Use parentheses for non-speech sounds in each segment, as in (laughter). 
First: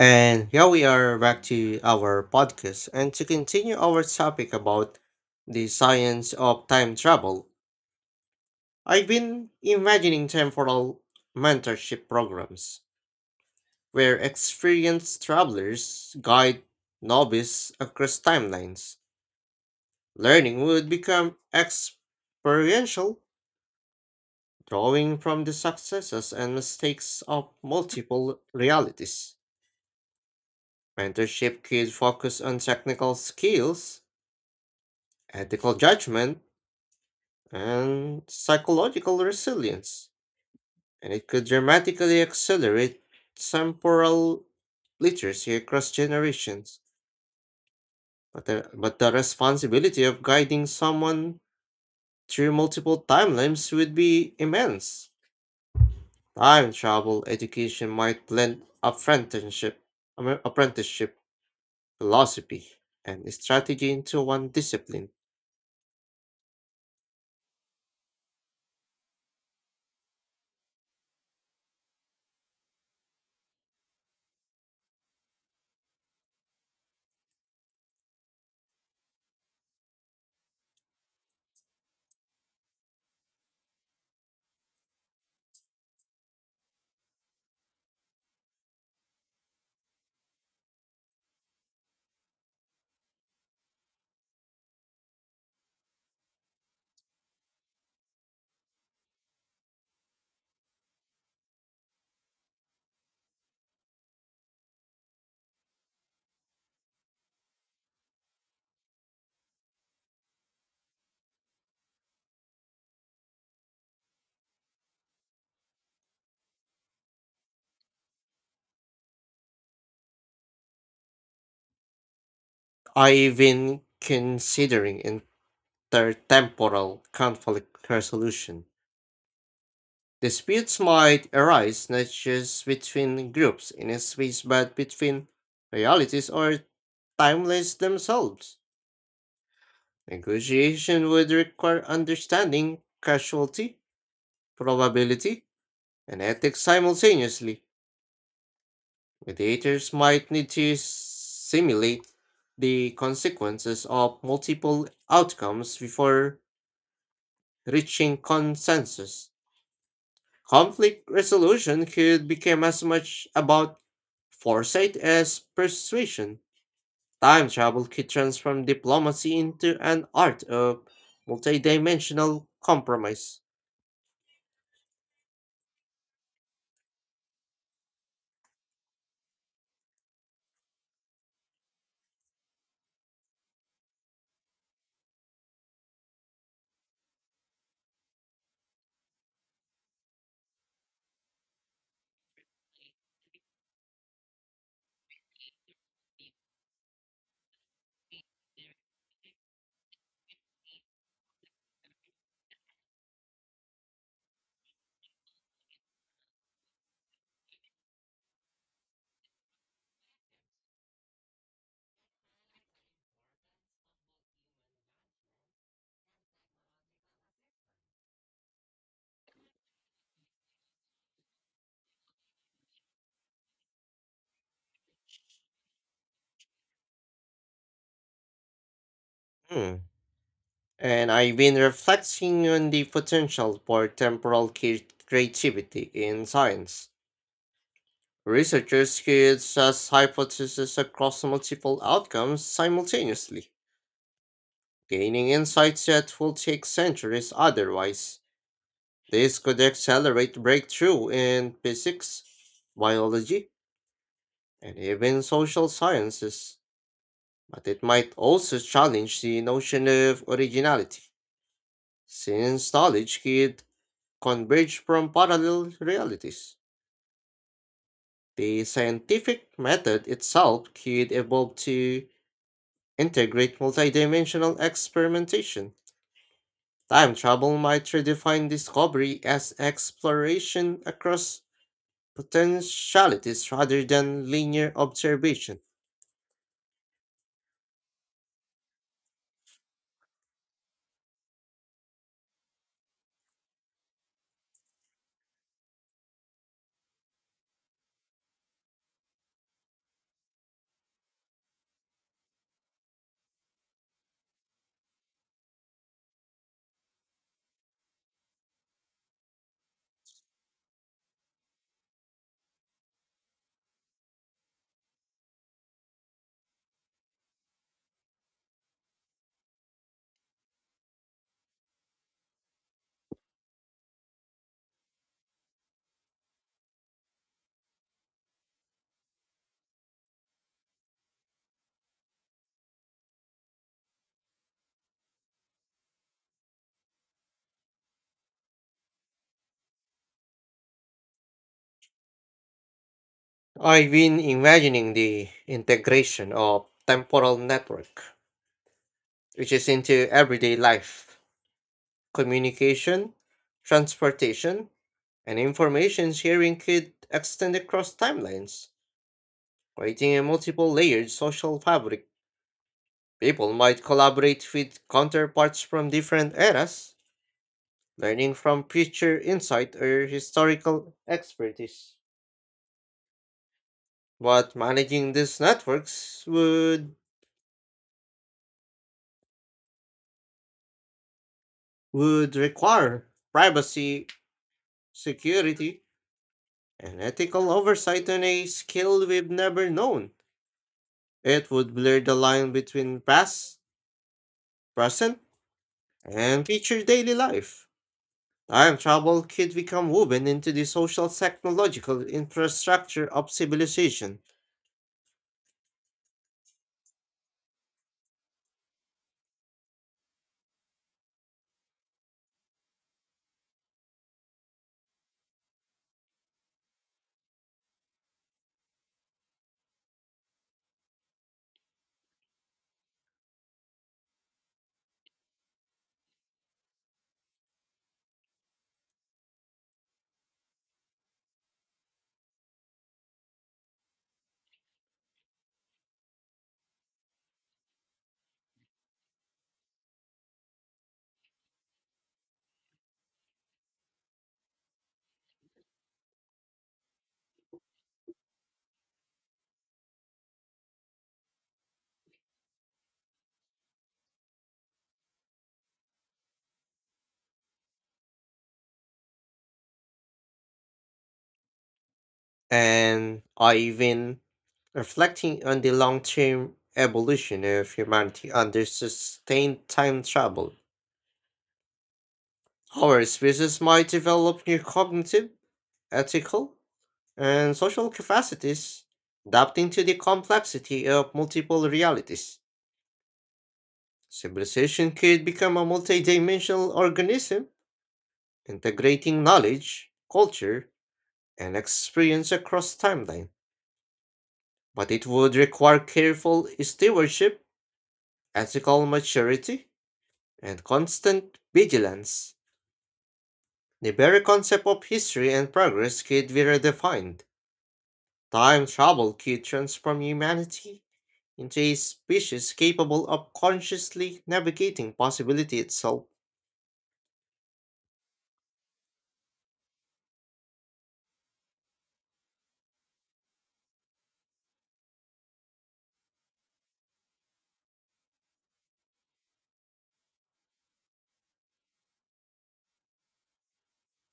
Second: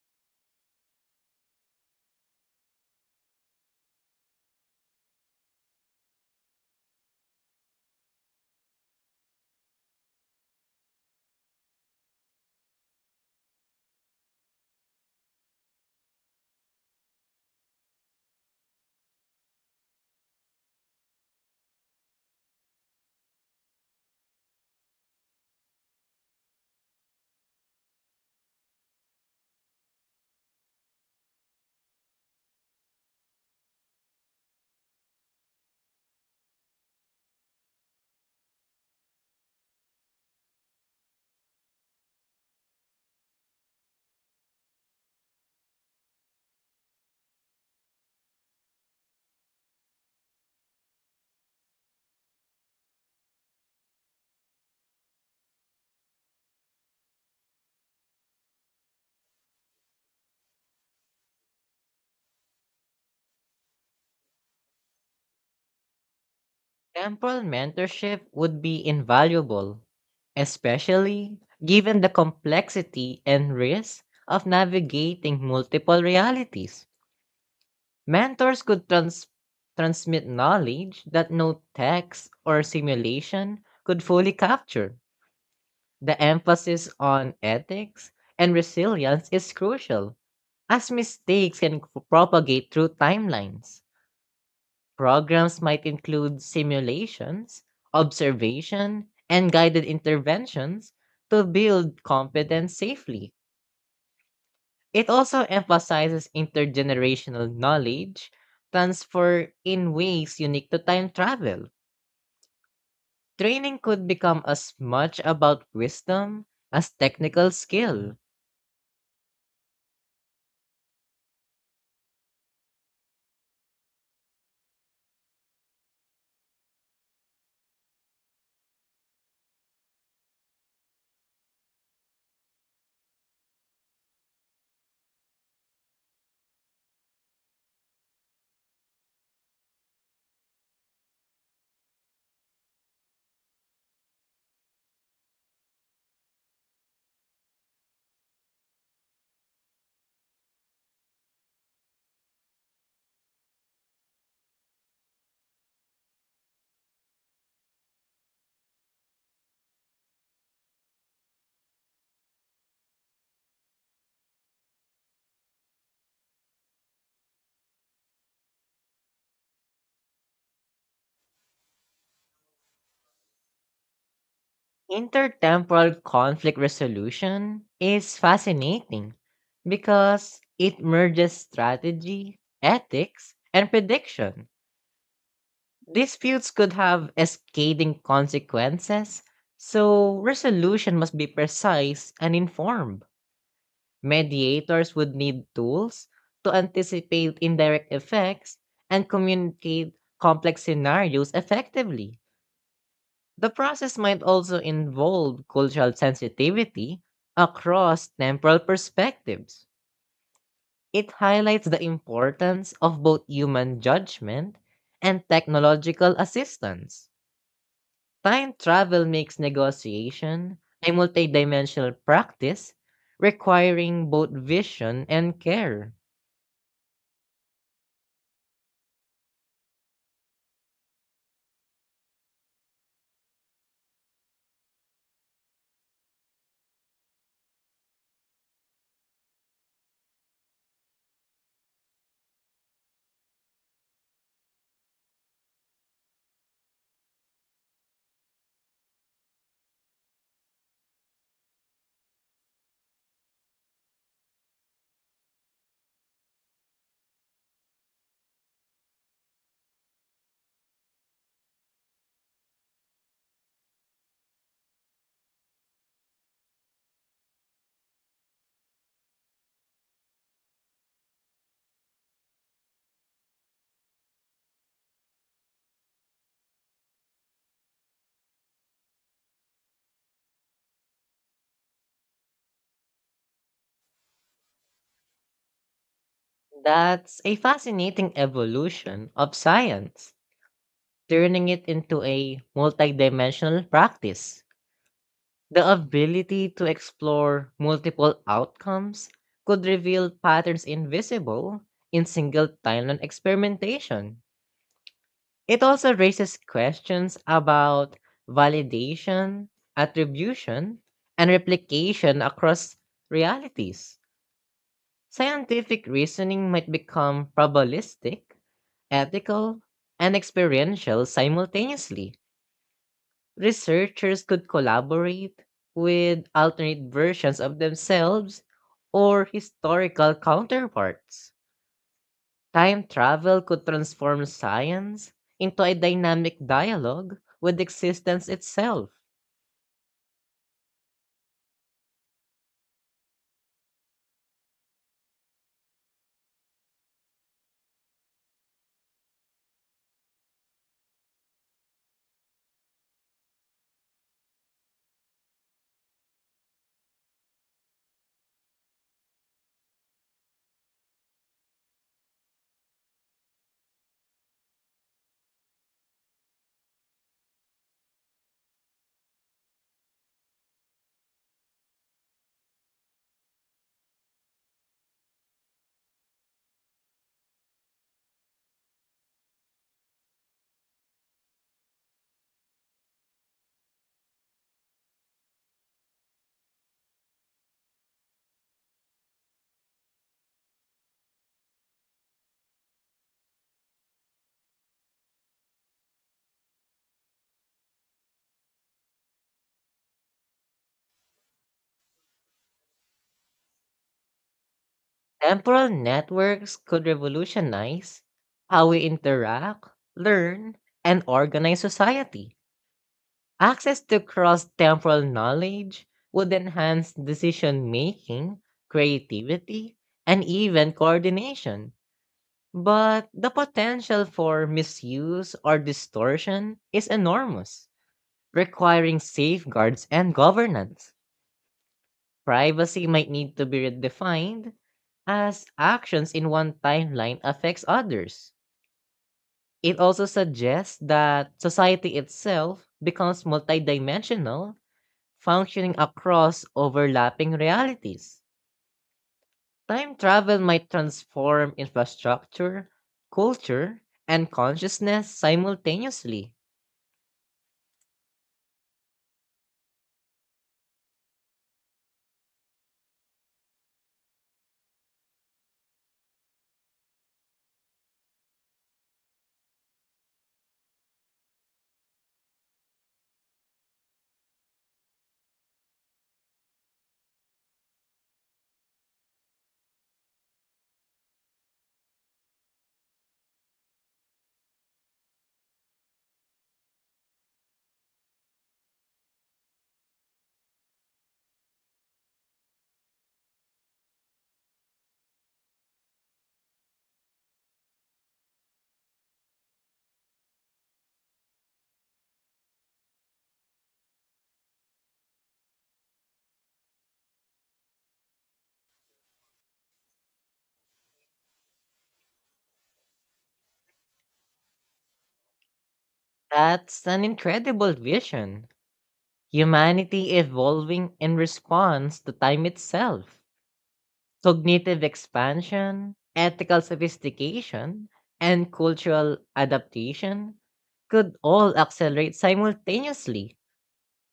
And here we are back to our podcast and to continue our topic about the science of time travel. I've been imagining temporal mentorship programs where experienced travelers guide novices across timelines. Learning would become experiential, drawing from the successes and mistakes of multiple realities. Mentorship could focus on technical skills ethical judgment, and psychological resilience, and it could dramatically accelerate temporal literacy across generations. But the responsibility of guiding someone through multiple timelines would be immense. Time travel education might blend apprenticeship, apprenticeship philosophy, and strategy into one discipline. Temporal mentorship would be invaluable, especially given the complexity and risk of navigating multiple realities. Mentors could transmit knowledge that no text or simulation could fully capture. The emphasis on ethics and resilience is crucial, as mistakes can propagate through timelines. Programs might include simulations, observation, and guided interventions to build competence safely. It also emphasizes intergenerational knowledge transfer in ways unique to time travel. Training could become as much about wisdom as technical skill. I even considering intertemporal conflict resolution. Disputes might arise not just between groups in a space but between realities or timeless themselves. Negotiation would require understanding casualty, probability, and ethics simultaneously. Mediators might need to simulate the consequences of multiple outcomes before reaching consensus. Conflict resolution could become as much about foresight as persuasion. Time travel could transform diplomacy into an art of multidimensional compromise. Intertemporal conflict resolution is fascinating because it merges strategy, ethics, and prediction. Disputes could have cascading consequences, so resolution must be precise and informed. Mediators would need tools to anticipate indirect effects and communicate complex scenarios effectively. The process might also involve cultural sensitivity across temporal perspectives. It highlights the importance of both human judgment and technological assistance. Time travel makes negotiation a multidimensional practice requiring both vision and care. Hmm. And I've been reflecting on the potential for temporal creativity in science. Researchers could test hypotheses across multiple outcomes simultaneously, gaining insights that will take centuries otherwise. This could accelerate breakthrough in physics, biology, and even social sciences, but it might also challenge the notion of originality, since knowledge could converge from parallel realities. The scientific method itself could evolve to integrate multidimensional experimentation. Time travel might redefine discovery as exploration across potentialities rather than linear observation. That's a fascinating evolution of science, turning it into a multidimensional practice. The ability to explore multiple outcomes could reveal patterns invisible in single timeline experimentation. It also raises questions about validation, attribution, and replication across realities. Scientific reasoning might become probabilistic, ethical, and experiential simultaneously. Researchers could collaborate with alternate versions of themselves or historical counterparts. Time travel could transform science into a dynamic dialogue with existence itself. I've been imagining the integration of temporal network, which is into everyday life, communication, transportation, and information sharing could extend across timelines, creating a multiple layered social fabric. People might collaborate with counterparts from different eras, learning from future insight or historical expertise. But managing these networks would require privacy, security, and ethical oversight on a scale we've never known. It would blur the line between past, present, and future daily life. Time travel could become woven into the social technological infrastructure of civilization. Temporal networks could revolutionize how we interact, learn, and organize society. Access to cross temporal knowledge would enhance decision making, creativity, and even coordination. But the potential for misuse or distortion is enormous, requiring safeguards and governance. Privacy might need to be redefined as actions in one timeline affects others. It also suggests that society itself becomes multidimensional, functioning across overlapping realities. Time travel might transform infrastructure, culture, and consciousness simultaneously. And I even reflecting on the long term evolution of humanity under sustained time travel. Our species might develop new cognitive, ethical, and social capacities, adapting to the complexity of multiple realities. Civilization could become a multidimensional organism, integrating knowledge, culture, and experience across timeline. But it would require careful stewardship, ethical maturity, and constant vigilance. The very concept of history and progress could be redefined. Time travel could transform humanity into a species capable of consciously navigating possibility itself. That's an incredible vision. Humanity evolving in response to time itself. Cognitive expansion, ethical sophistication, and cultural adaptation could all accelerate simultaneously.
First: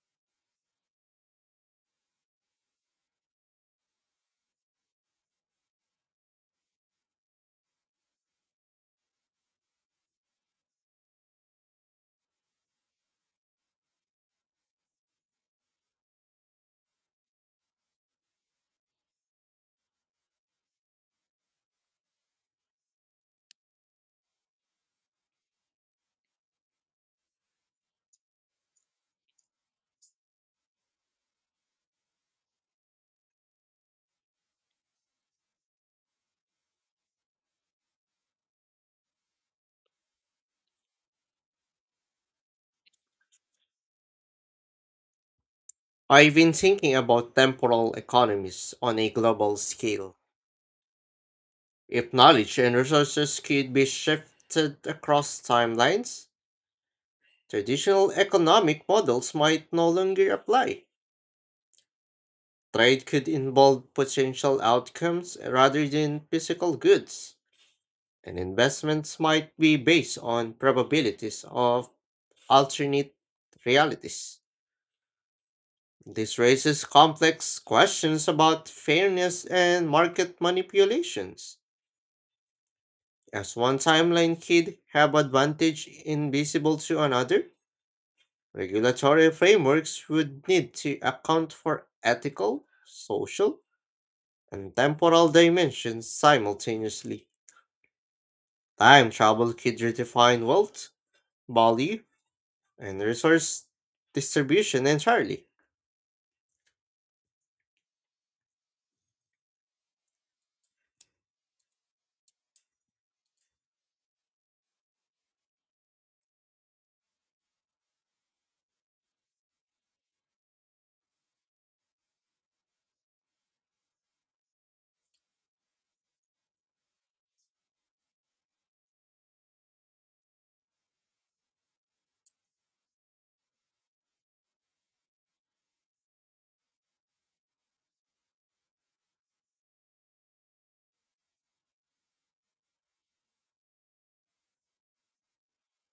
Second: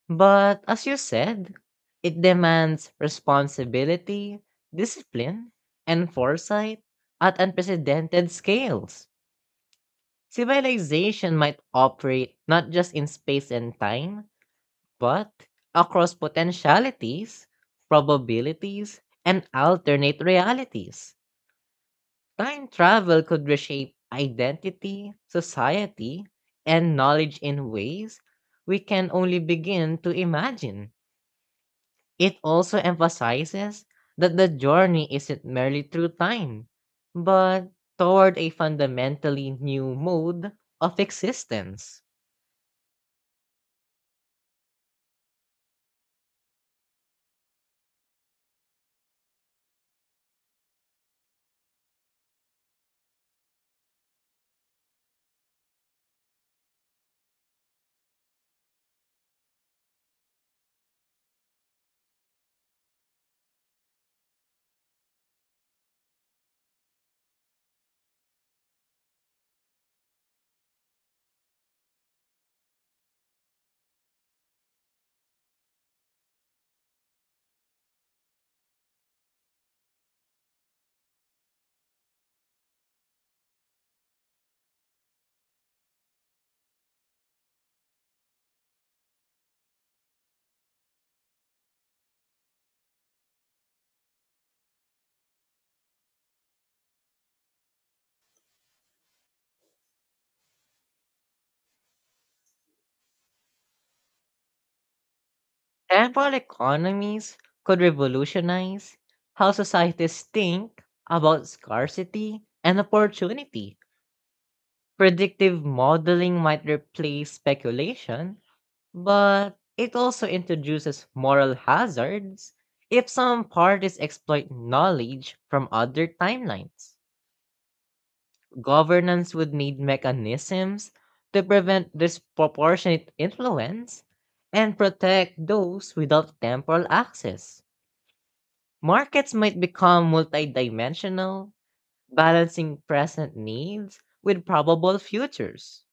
But as you said, it demands responsibility, discipline, and foresight at unprecedented scales. Civilization might operate not just in space and time, but across potentialities, probabilities, and alternate realities. Time travel could reshape identity, society, and knowledge in ways we can only begin to imagine. It also emphasizes that the journey isn't merely through time, but toward a fundamentally new mode of existence. I've been thinking about temporal economies on a global scale. If knowledge and resources could be shifted across timelines, traditional economic models might no longer apply. Trade could involve potential outcomes rather than physical goods, and investments might be based on probabilities of alternate realities. This raises complex questions about fairness and market manipulations. As one timeline could have advantage invisible to another, regulatory frameworks would need to account for ethical, social, and temporal dimensions simultaneously. Time travel could redefine wealth, value, and resource distribution entirely. Temporal economies could revolutionize how societies think about scarcity and opportunity. Predictive modeling might replace speculation. But it also introduces moral hazards if some parties exploit knowledge from other timelines. Governance would need mechanisms to prevent disproportionate influence and protect those without temporal access. Markets might become multidimensional, balancing present needs with probable futures.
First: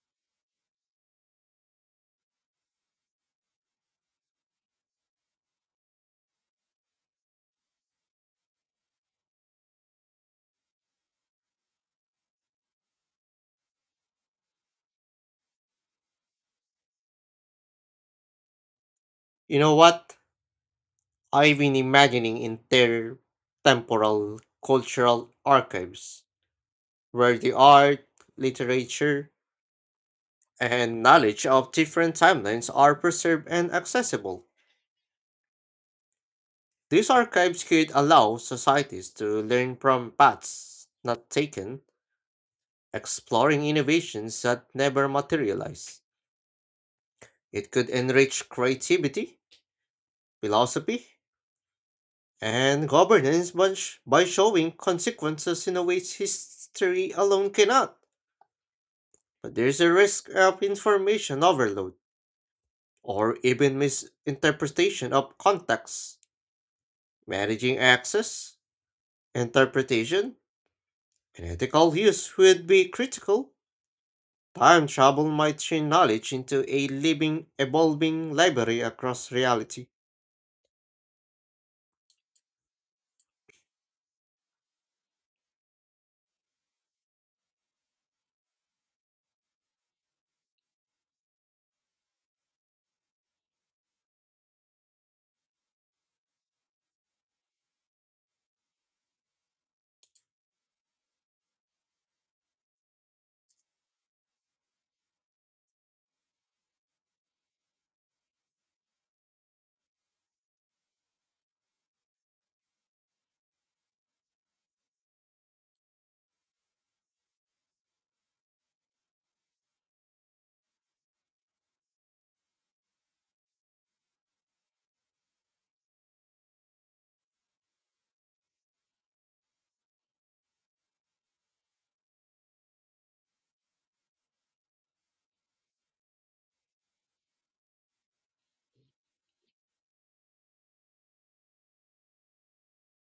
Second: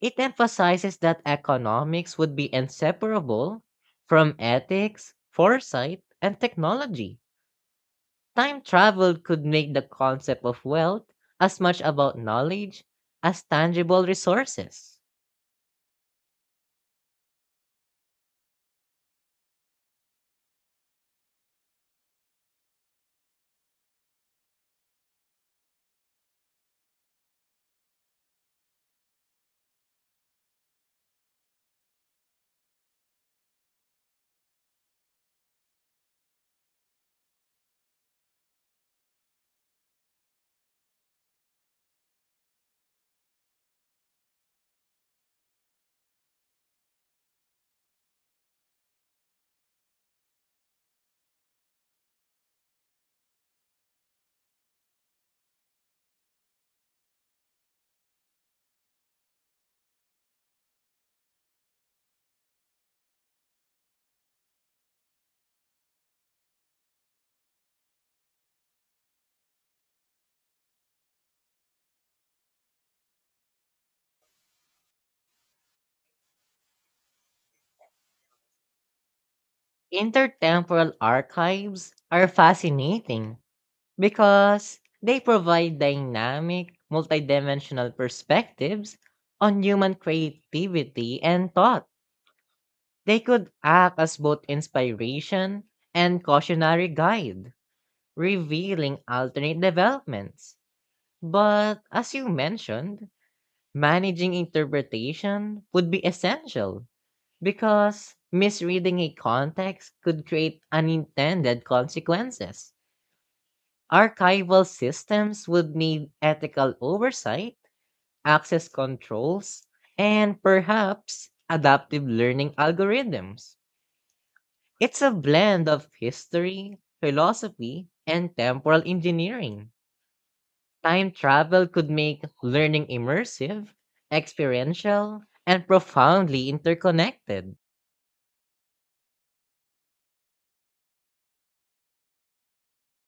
It emphasizes that economics would be inseparable from ethics, foresight, and technology. Time travel could make the concept of wealth as much about knowledge as tangible resources. You know what? I've been imagining intertemporal cultural archives where the art, literature, and knowledge of different timelines are preserved and accessible. These archives could allow societies to learn from paths not taken, exploring innovations that never materialize. It could enrich creativity, philosophy, and governance by, by showing consequences in a way history alone cannot. But there's a risk of information overload or even misinterpretation of context. Managing access, interpretation, and ethical use would be critical. Time travel might change knowledge into a living, evolving library across reality. Intertemporal archives are fascinating because they provide dynamic, multidimensional perspectives on human creativity and thought. They could act as both inspiration and cautionary guide, revealing alternate developments. But as you mentioned, managing interpretation would be essential because misreading a context could create unintended consequences. Archival systems would need ethical oversight, access controls, and perhaps adaptive learning algorithms. It's a blend of history, philosophy, and temporal engineering. Time travel could make learning immersive, experiential, and profoundly interconnected.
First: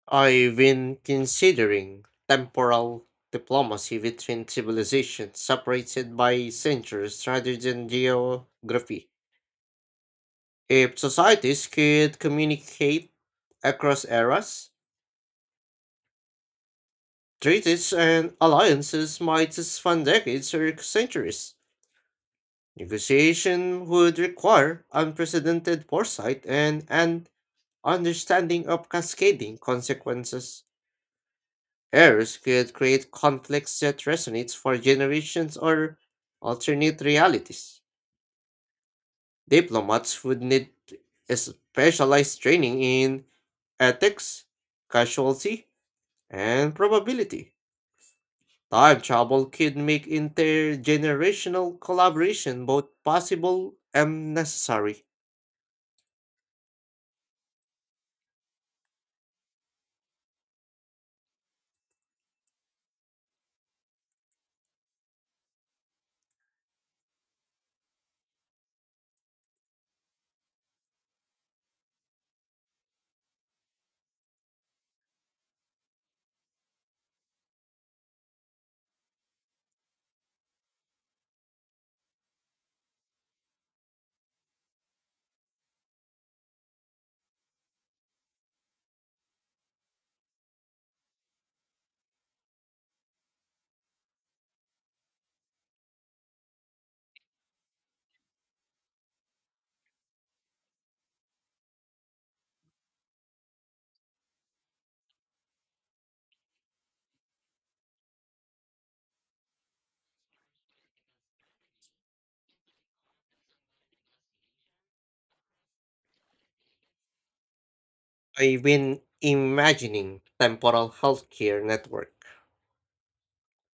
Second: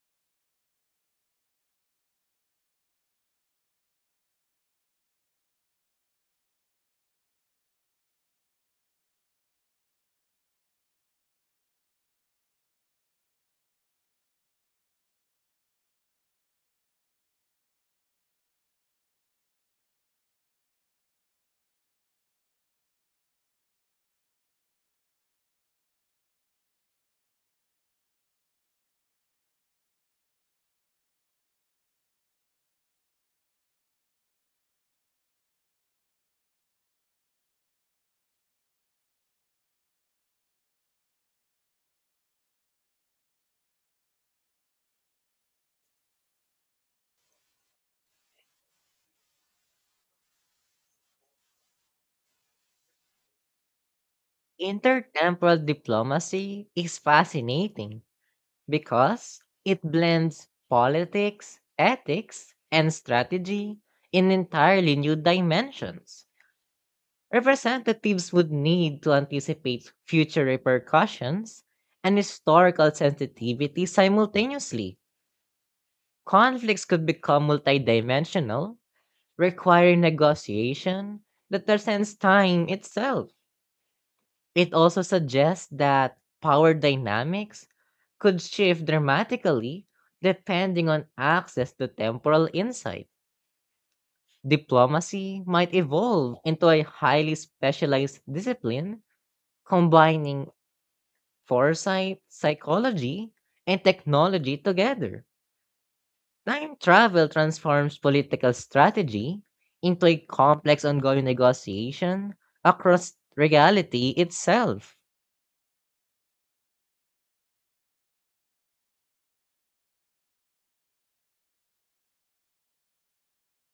I've been considering temporal diplomacy between civilizations separated by centuries rather than geography. If societies could communicate across eras, treaties and alliances might span decades or centuries. Negotiation would require unprecedented foresight and an understanding of cascading consequences. Errors could create conflicts that resonate for generations or alternate realities. Diplomats would need specialized training in ethics, casualty, and probability. Time travel could make intergenerational collaboration both possible and necessary. Intertemporal diplomacy is fascinating because it blends politics, ethics, and strategy in entirely new dimensions. Representatives would need to anticipate future repercussions and historical sensitivity simultaneously. Conflicts could become multidimensional, requiring negotiation that transcends time itself. It also suggests that power dynamics could shift dramatically depending on access to temporal insight. Diplomacy might evolve into a highly specialized discipline combining foresight, psychology, and technology together. Time travel transforms political strategy into a complex ongoing negotiation across reality itself. I've been imagining temporal healthcare network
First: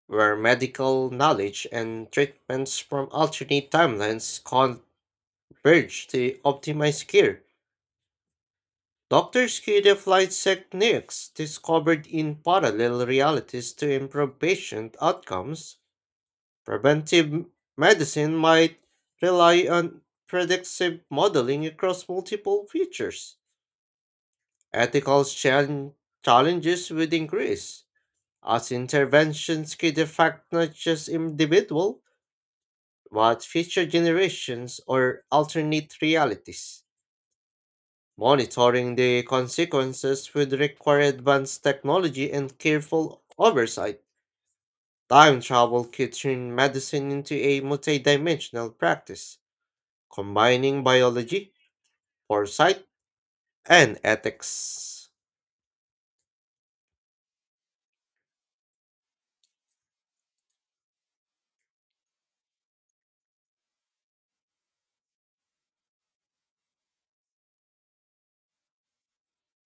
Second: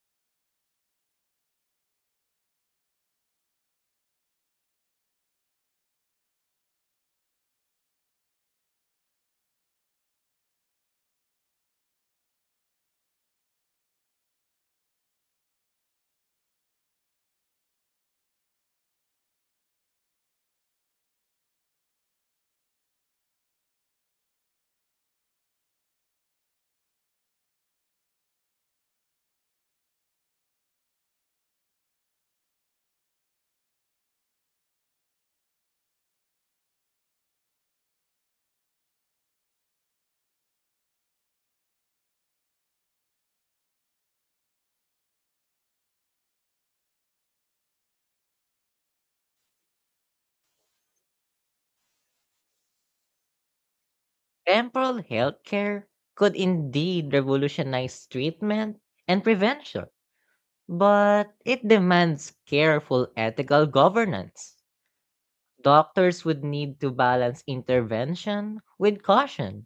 where medical knowledge and treatments from alternate timelines converge to optimize care. Doctors could apply techniques discovered in parallel realities to improve patient outcomes. Preventive medicine might rely on predictive modeling across multiple features. Ethical challenges would increase, as interventions could affect not just individual, but future generations or alternate realities. Monitoring the consequences would require advanced technology and careful oversight. Time travel could turn medicine into a multidimensional practice combining biology, foresight, and Temporal ethics. healthcare could indeed revolutionize treatment and prevention, but it demands careful ethical governance. Doctors would need to balance intervention with caution,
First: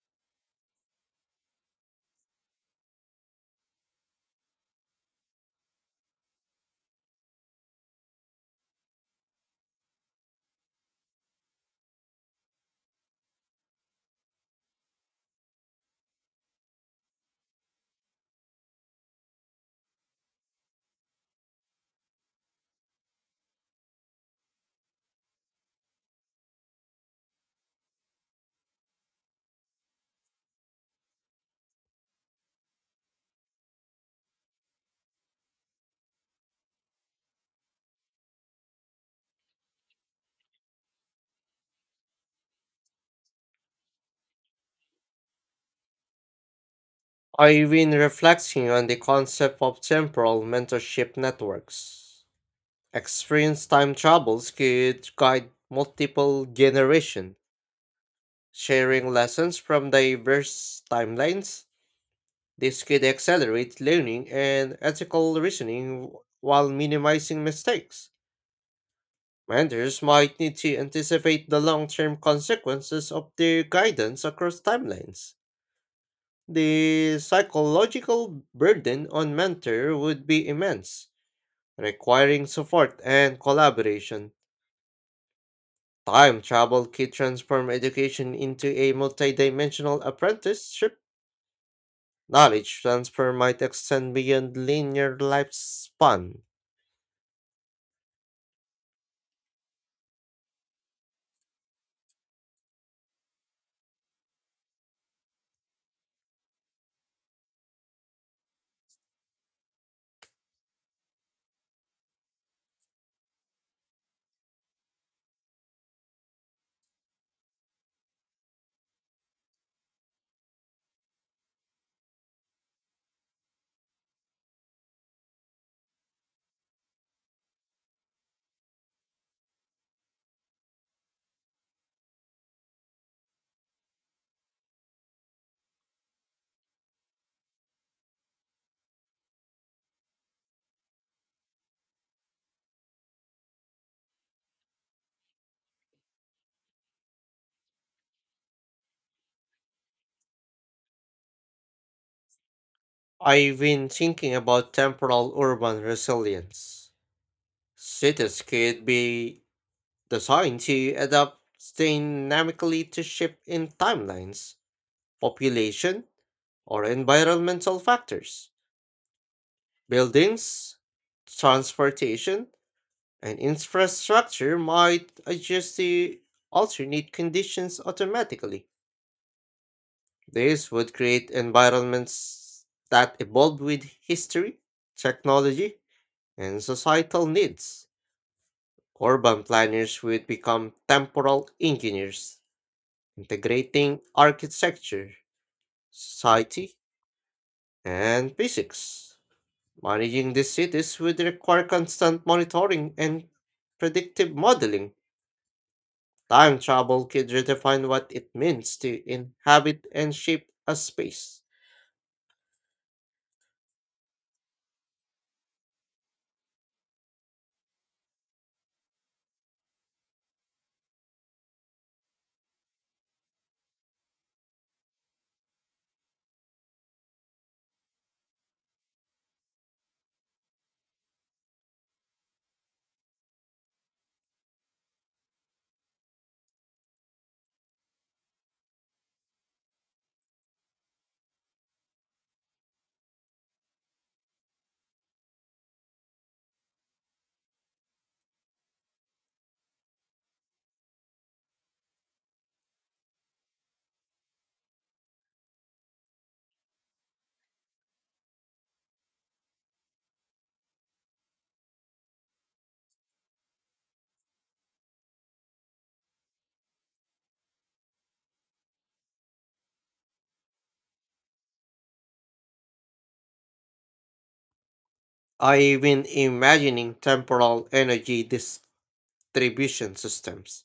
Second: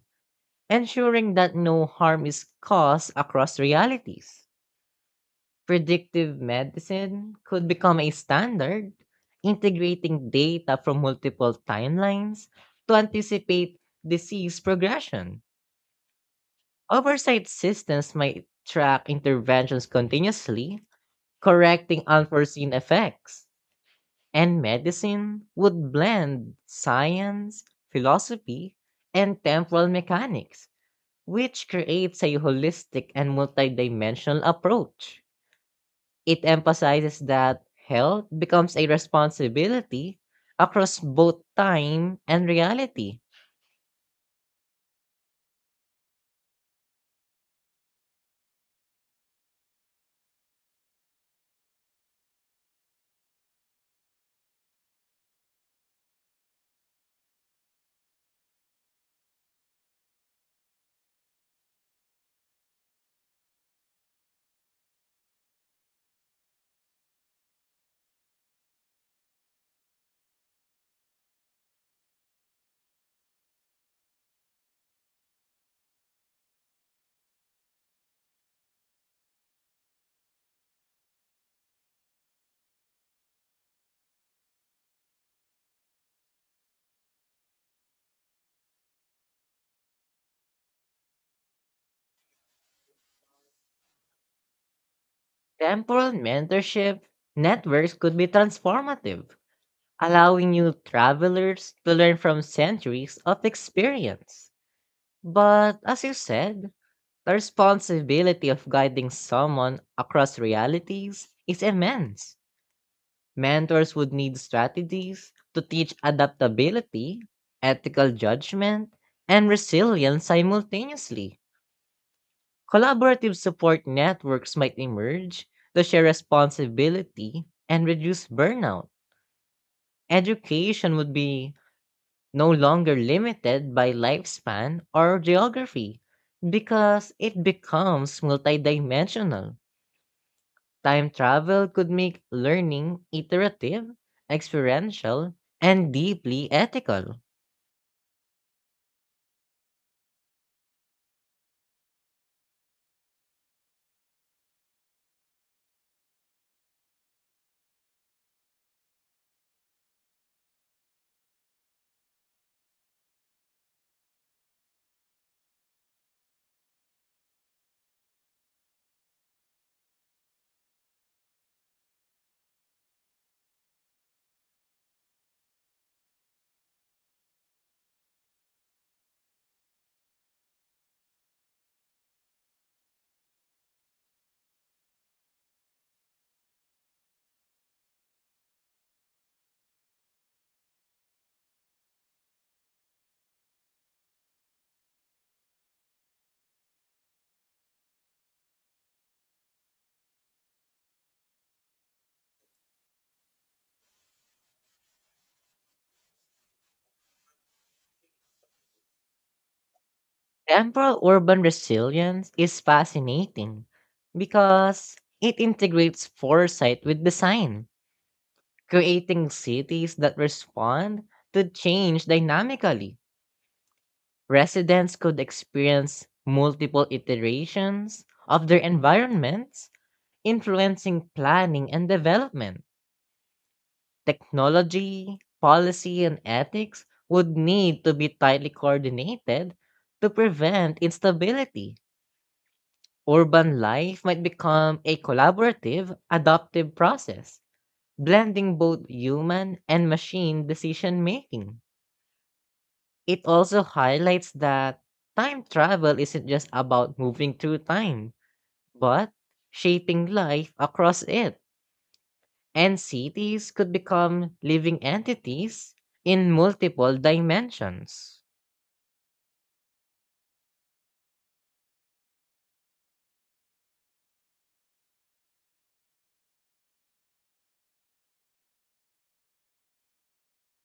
ensuring that no harm is caused across realities. Predictive medicine could become a standard, integrating data from multiple timelines to anticipate disease progression. Oversight systems might track interventions continuously, correcting unforeseen effects. And medicine would blend science, philosophy, and temporal mechanics, which creates a holistic and multidimensional approach. It emphasizes that health becomes a responsibility across both time and reality. I've been reflecting on the concept of temporal mentorship networks. Experience time travels could guide multiple generations, sharing lessons from diverse timelines. This could accelerate learning and ethical reasoning while minimizing mistakes. Mentors might need to anticipate the long term consequences of their guidance across timelines. The psychological burden on mentor would be immense, requiring support and collaboration. Time travel could transform education into a multidimensional apprenticeship. Knowledge transfer might extend beyond linear Temporal lifespan. mentorship networks could be transformative, allowing new travelers to learn from centuries of experience. But as you said, the responsibility of guiding someone across realities is immense. Mentors would need strategies to teach adaptability, ethical judgment, and resilience simultaneously. Collaborative support networks might emerge to share responsibility and reduce burnout. Education would be no longer limited by lifespan or geography because it becomes multidimensional. Time travel could make learning iterative, experiential, and deeply ethical. I've been thinking about temporal urban resilience. Cities could be designed to adapt dynamically to shift in timelines, population, or environmental factors. Buildings, transportation, and infrastructure might adjust the alternate conditions automatically. This would create environments that evolve with history, technology, and societal needs. Urban planners would become temporal engineers, integrating architecture, society, and physics. Managing these cities would require constant monitoring and predictive modeling. Time travel could redefine what it means to inhabit and shape a Temporal urban space. resilience is fascinating because it integrates foresight with design, creating cities that respond to change dynamically. Residents could experience multiple iterations of their environments, influencing planning and development. Technology, policy, and ethics would need to be tightly coordinated to prevent instability. Urban life might become a collaborative, adaptive process, blending both human and machine decision making. It also highlights that time travel isn't just about moving through time, but shaping life across it. And cities could become living entities in multiple dimensions. I've been imagining temporal energy distribution systems.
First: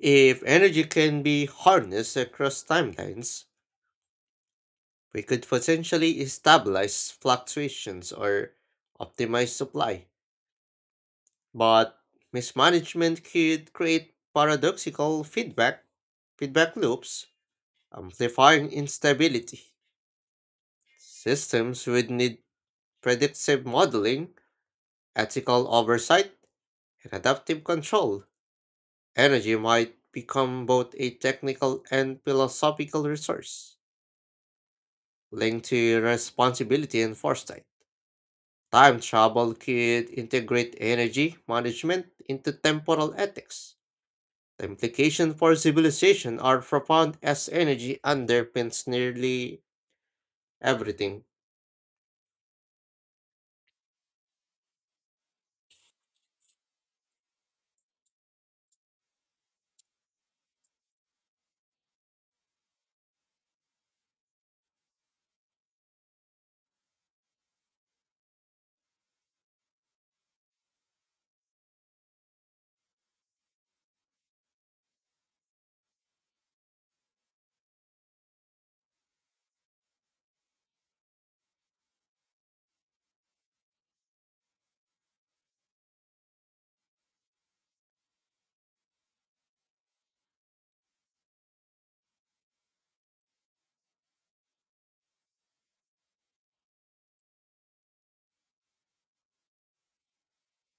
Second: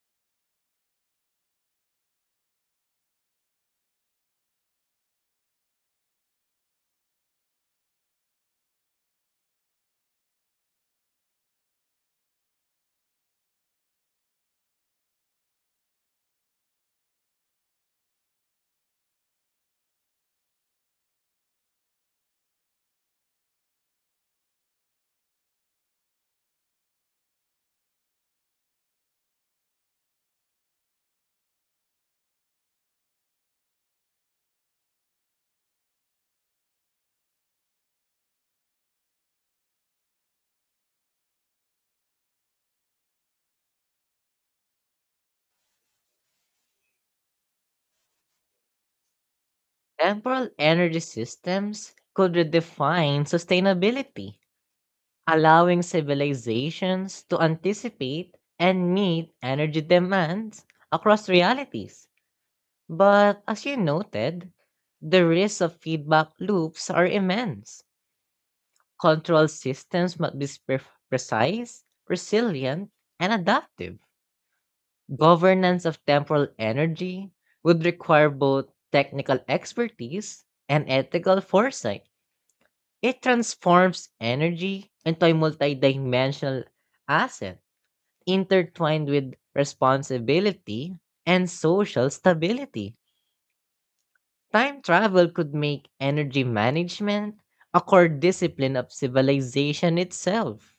If energy can be harnessed across timelines, we could potentially stabilize fluctuations or optimize supply, but mismanagement could create paradoxical feedback loops, amplifying instability. Systems would need predictive modeling, ethical oversight, and adaptive control. Energy might become both a technical and philosophical resource, linked to responsibility and foresight. Time travel could integrate energy management into temporal ethics. The implications for civilization are profound as energy underpins nearly Temporal energy everything. systems could redefine sustainability, allowing civilizations to anticipate and meet energy demands across realities. But as you noted, the risks of feedback loops are immense. Control systems must be precise, resilient, and adaptive. Governance of temporal energy would require both technical expertise and ethical foresight. It transforms energy into a multidimensional asset intertwined with responsibility and social stability. Time travel could make energy management a core discipline of civilization itself.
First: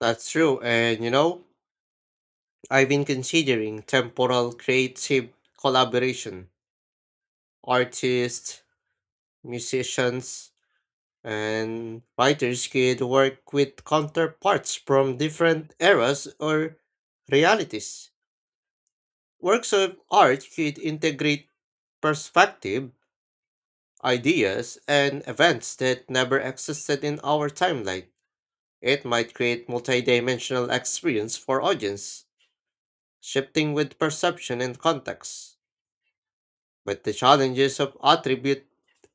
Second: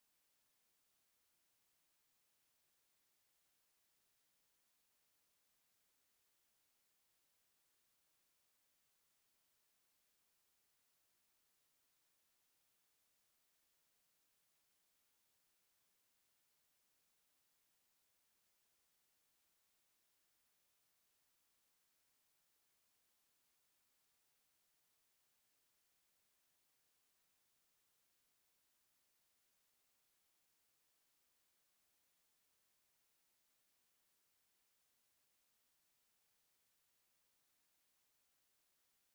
That's true, and I've been considering temporal creative collaboration. Artists, musicians, and writers could work with counterparts from different eras or realities. Works of art should integrate perspective, ideas, and events that never existed in our timeline. It might create multidimensional experience for audience, shifting with perception and context. But the challenges of attribute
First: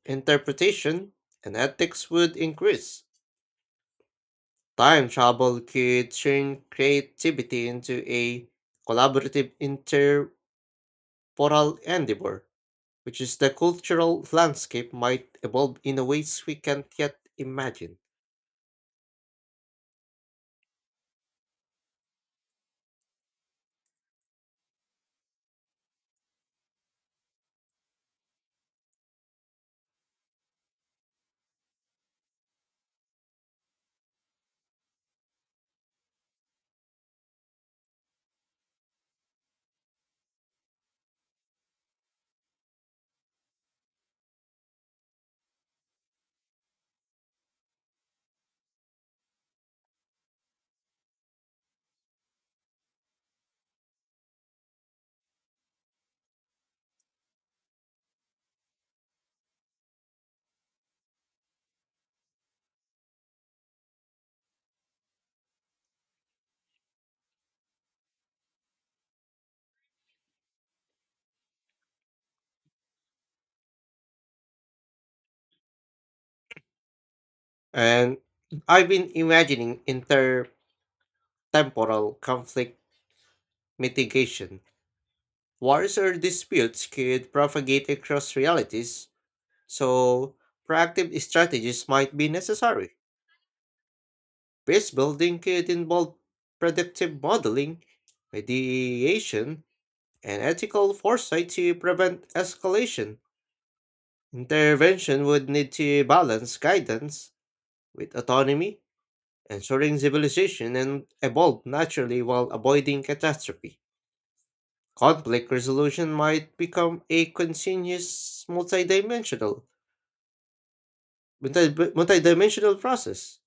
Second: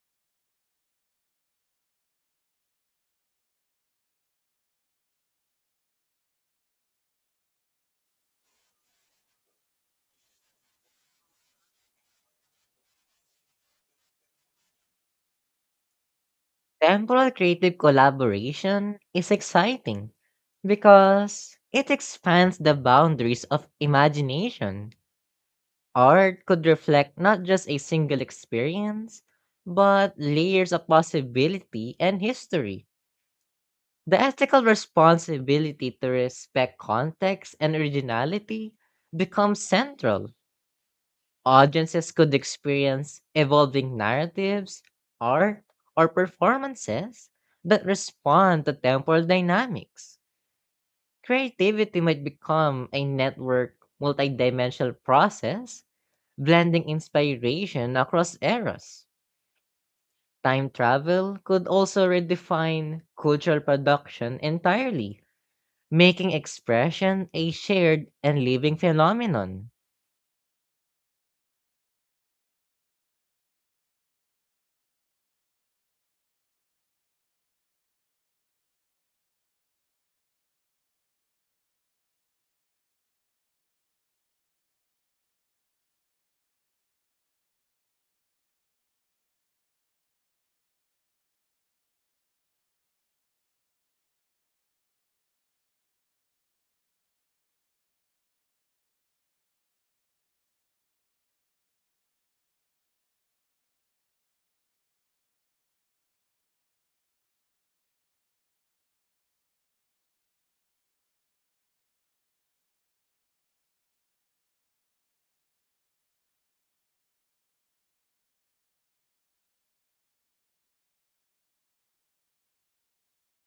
interpretation and ethics would increase. Time travel could turn creativity into a collaborative interportal endeavor which is the cultural landscape might evolve in a ways we can't yet Temporal creative imagine. collaboration is exciting because it expands the boundaries of imagination. Art could reflect not just a single experience, but layers of possibility and history. The ethical responsibility to respect context and originality becomes central. Audiences could experience evolving narratives, art, or performances that respond to temporal dynamics. Creativity might become a network, multidimensional process, blending inspiration across eras. Time travel could also redefine cultural production entirely, making expression a shared and living phenomenon. And I've been imagining intertemporal conflict mitigation. Wars or disputes could propagate across realities, so proactive strategies might be necessary. Base building could involve predictive modeling, mediation, and ethical foresight to prevent escalation. Intervention would need to balance guidance with autonomy, ensuring civilization and evolved naturally while avoiding catastrophe. Conflict resolution might become a continuous multidimensional multi- multidimensional process.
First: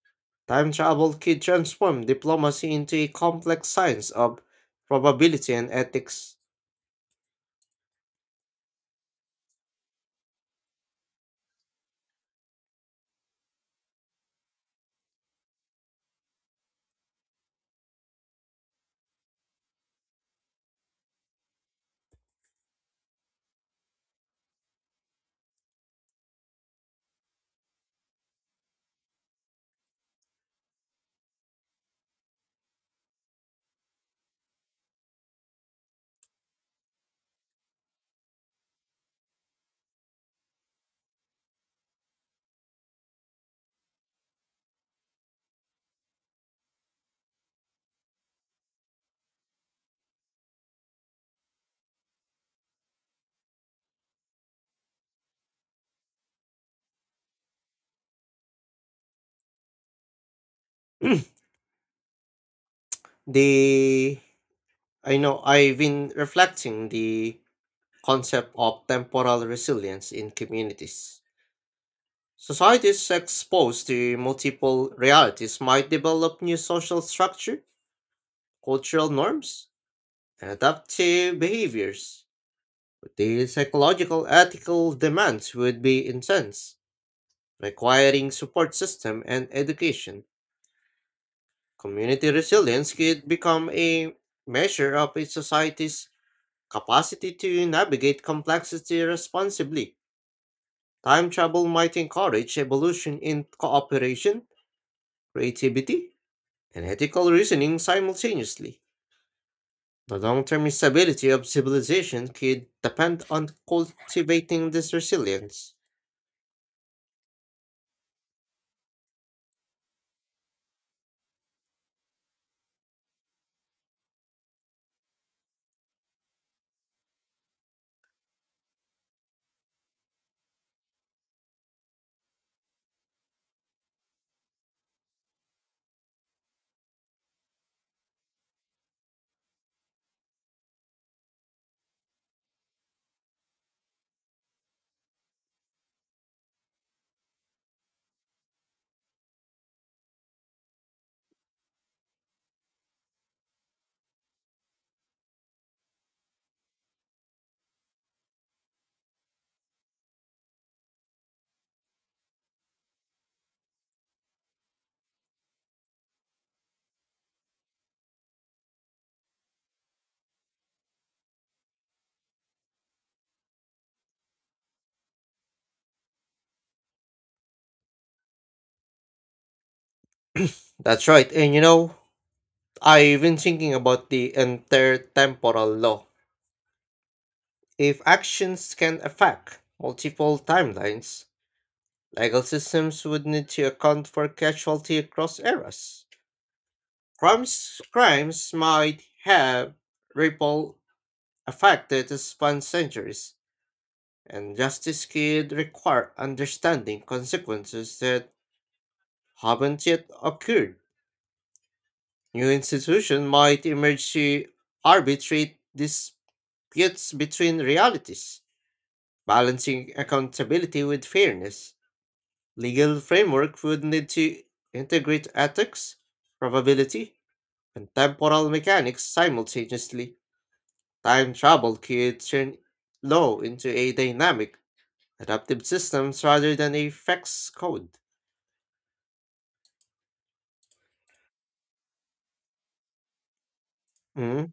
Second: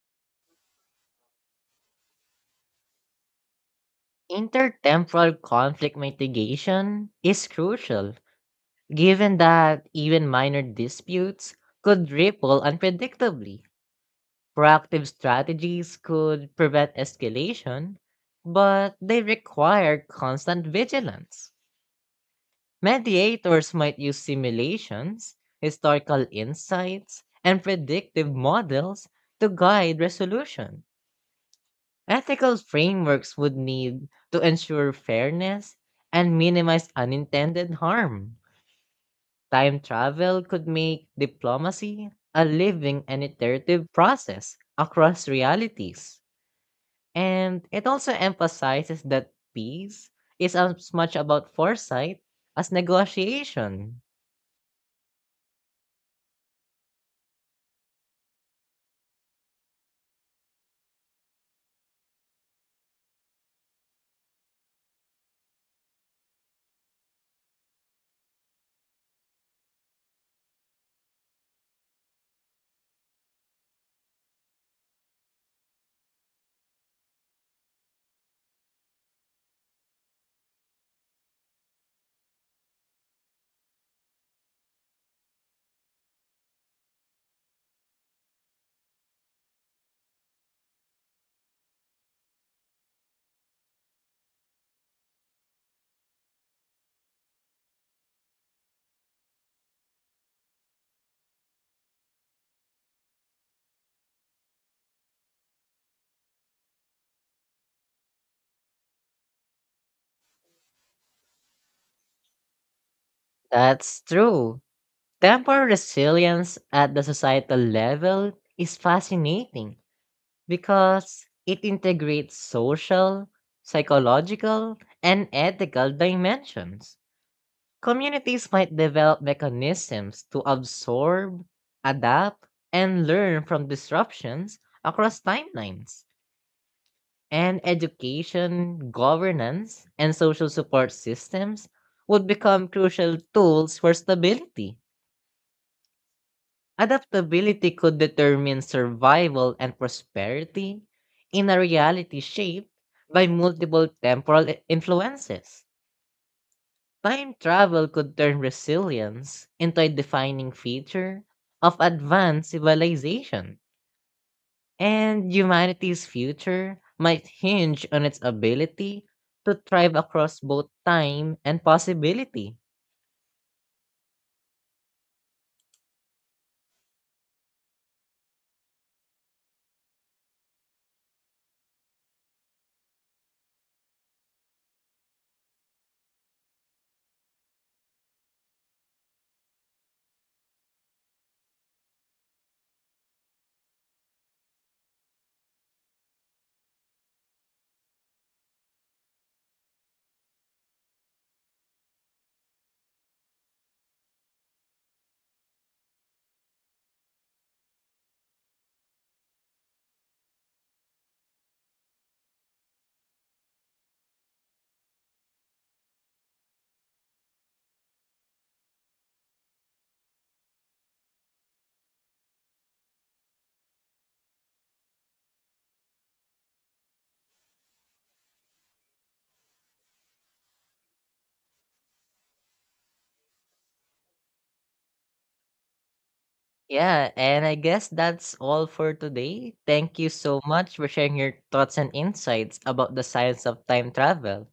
Time travel could transform diplomacy into a complex science of Intertemporal probability and conflict ethics. mitigation is crucial given that even minor disputes could ripple unpredictably. Proactive strategies could prevent escalation, but they require constant vigilance. Mediators might use simulations, historical insights, and predictive models to guide resolution. Ethical frameworks would need to ensure fairness and minimize unintended harm. Time travel could make diplomacy a living and iterative process across realities. And it also emphasizes that peace is as much about foresight as negotiation. (clears throat) the I know I've been reflecting the concept of temporal resilience in communities. Societies exposed to multiple realities might develop new social structure, cultural norms, and adaptive behaviors. But the psychological ethical demands would be intense, requiring support system and education. Community resilience could become a measure of a society's capacity to navigate complexity responsibly. Time travel might encourage evolution in cooperation, creativity, and ethical reasoning simultaneously. The long term stability of civilization could depend on That's true. cultivating this Temporal resilience. resilience at the societal level is fascinating because it integrates social, psychological, and ethical dimensions. Communities might develop mechanisms to absorb, adapt, and learn from disruptions across timelines. And education, governance, and social support systems would become crucial tools for stability. Adaptability could determine survival and prosperity in a reality shaped by multiple temporal influences. Time travel could turn resilience into a defining feature of advanced civilization, and humanity's future might hinge on its ability to thrive across both time and possibility. That's right, and I've been thinking about the intertemporal law. If actions can affect multiple timelines, legal systems would need to account for casualty across eras. Crimes might have ripple effect that span centuries and justice could require understanding consequences that haven't yet occurred. New institutions might emerge to arbitrate disputes between realities, balancing accountability with fairness. Legal framework would need to integrate ethics, probability, and temporal mechanics simultaneously. Time travel could turn law into a dynamic, adaptive systems rather than a Yeah, and I fixed code. guess that's all for today. Thank you so much for sharing your thoughts and insights about the science of time travel. Mm.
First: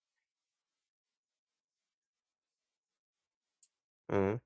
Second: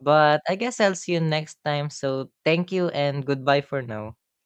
But I guess I'll see you next time. So thank you and goodbye for now. Mm.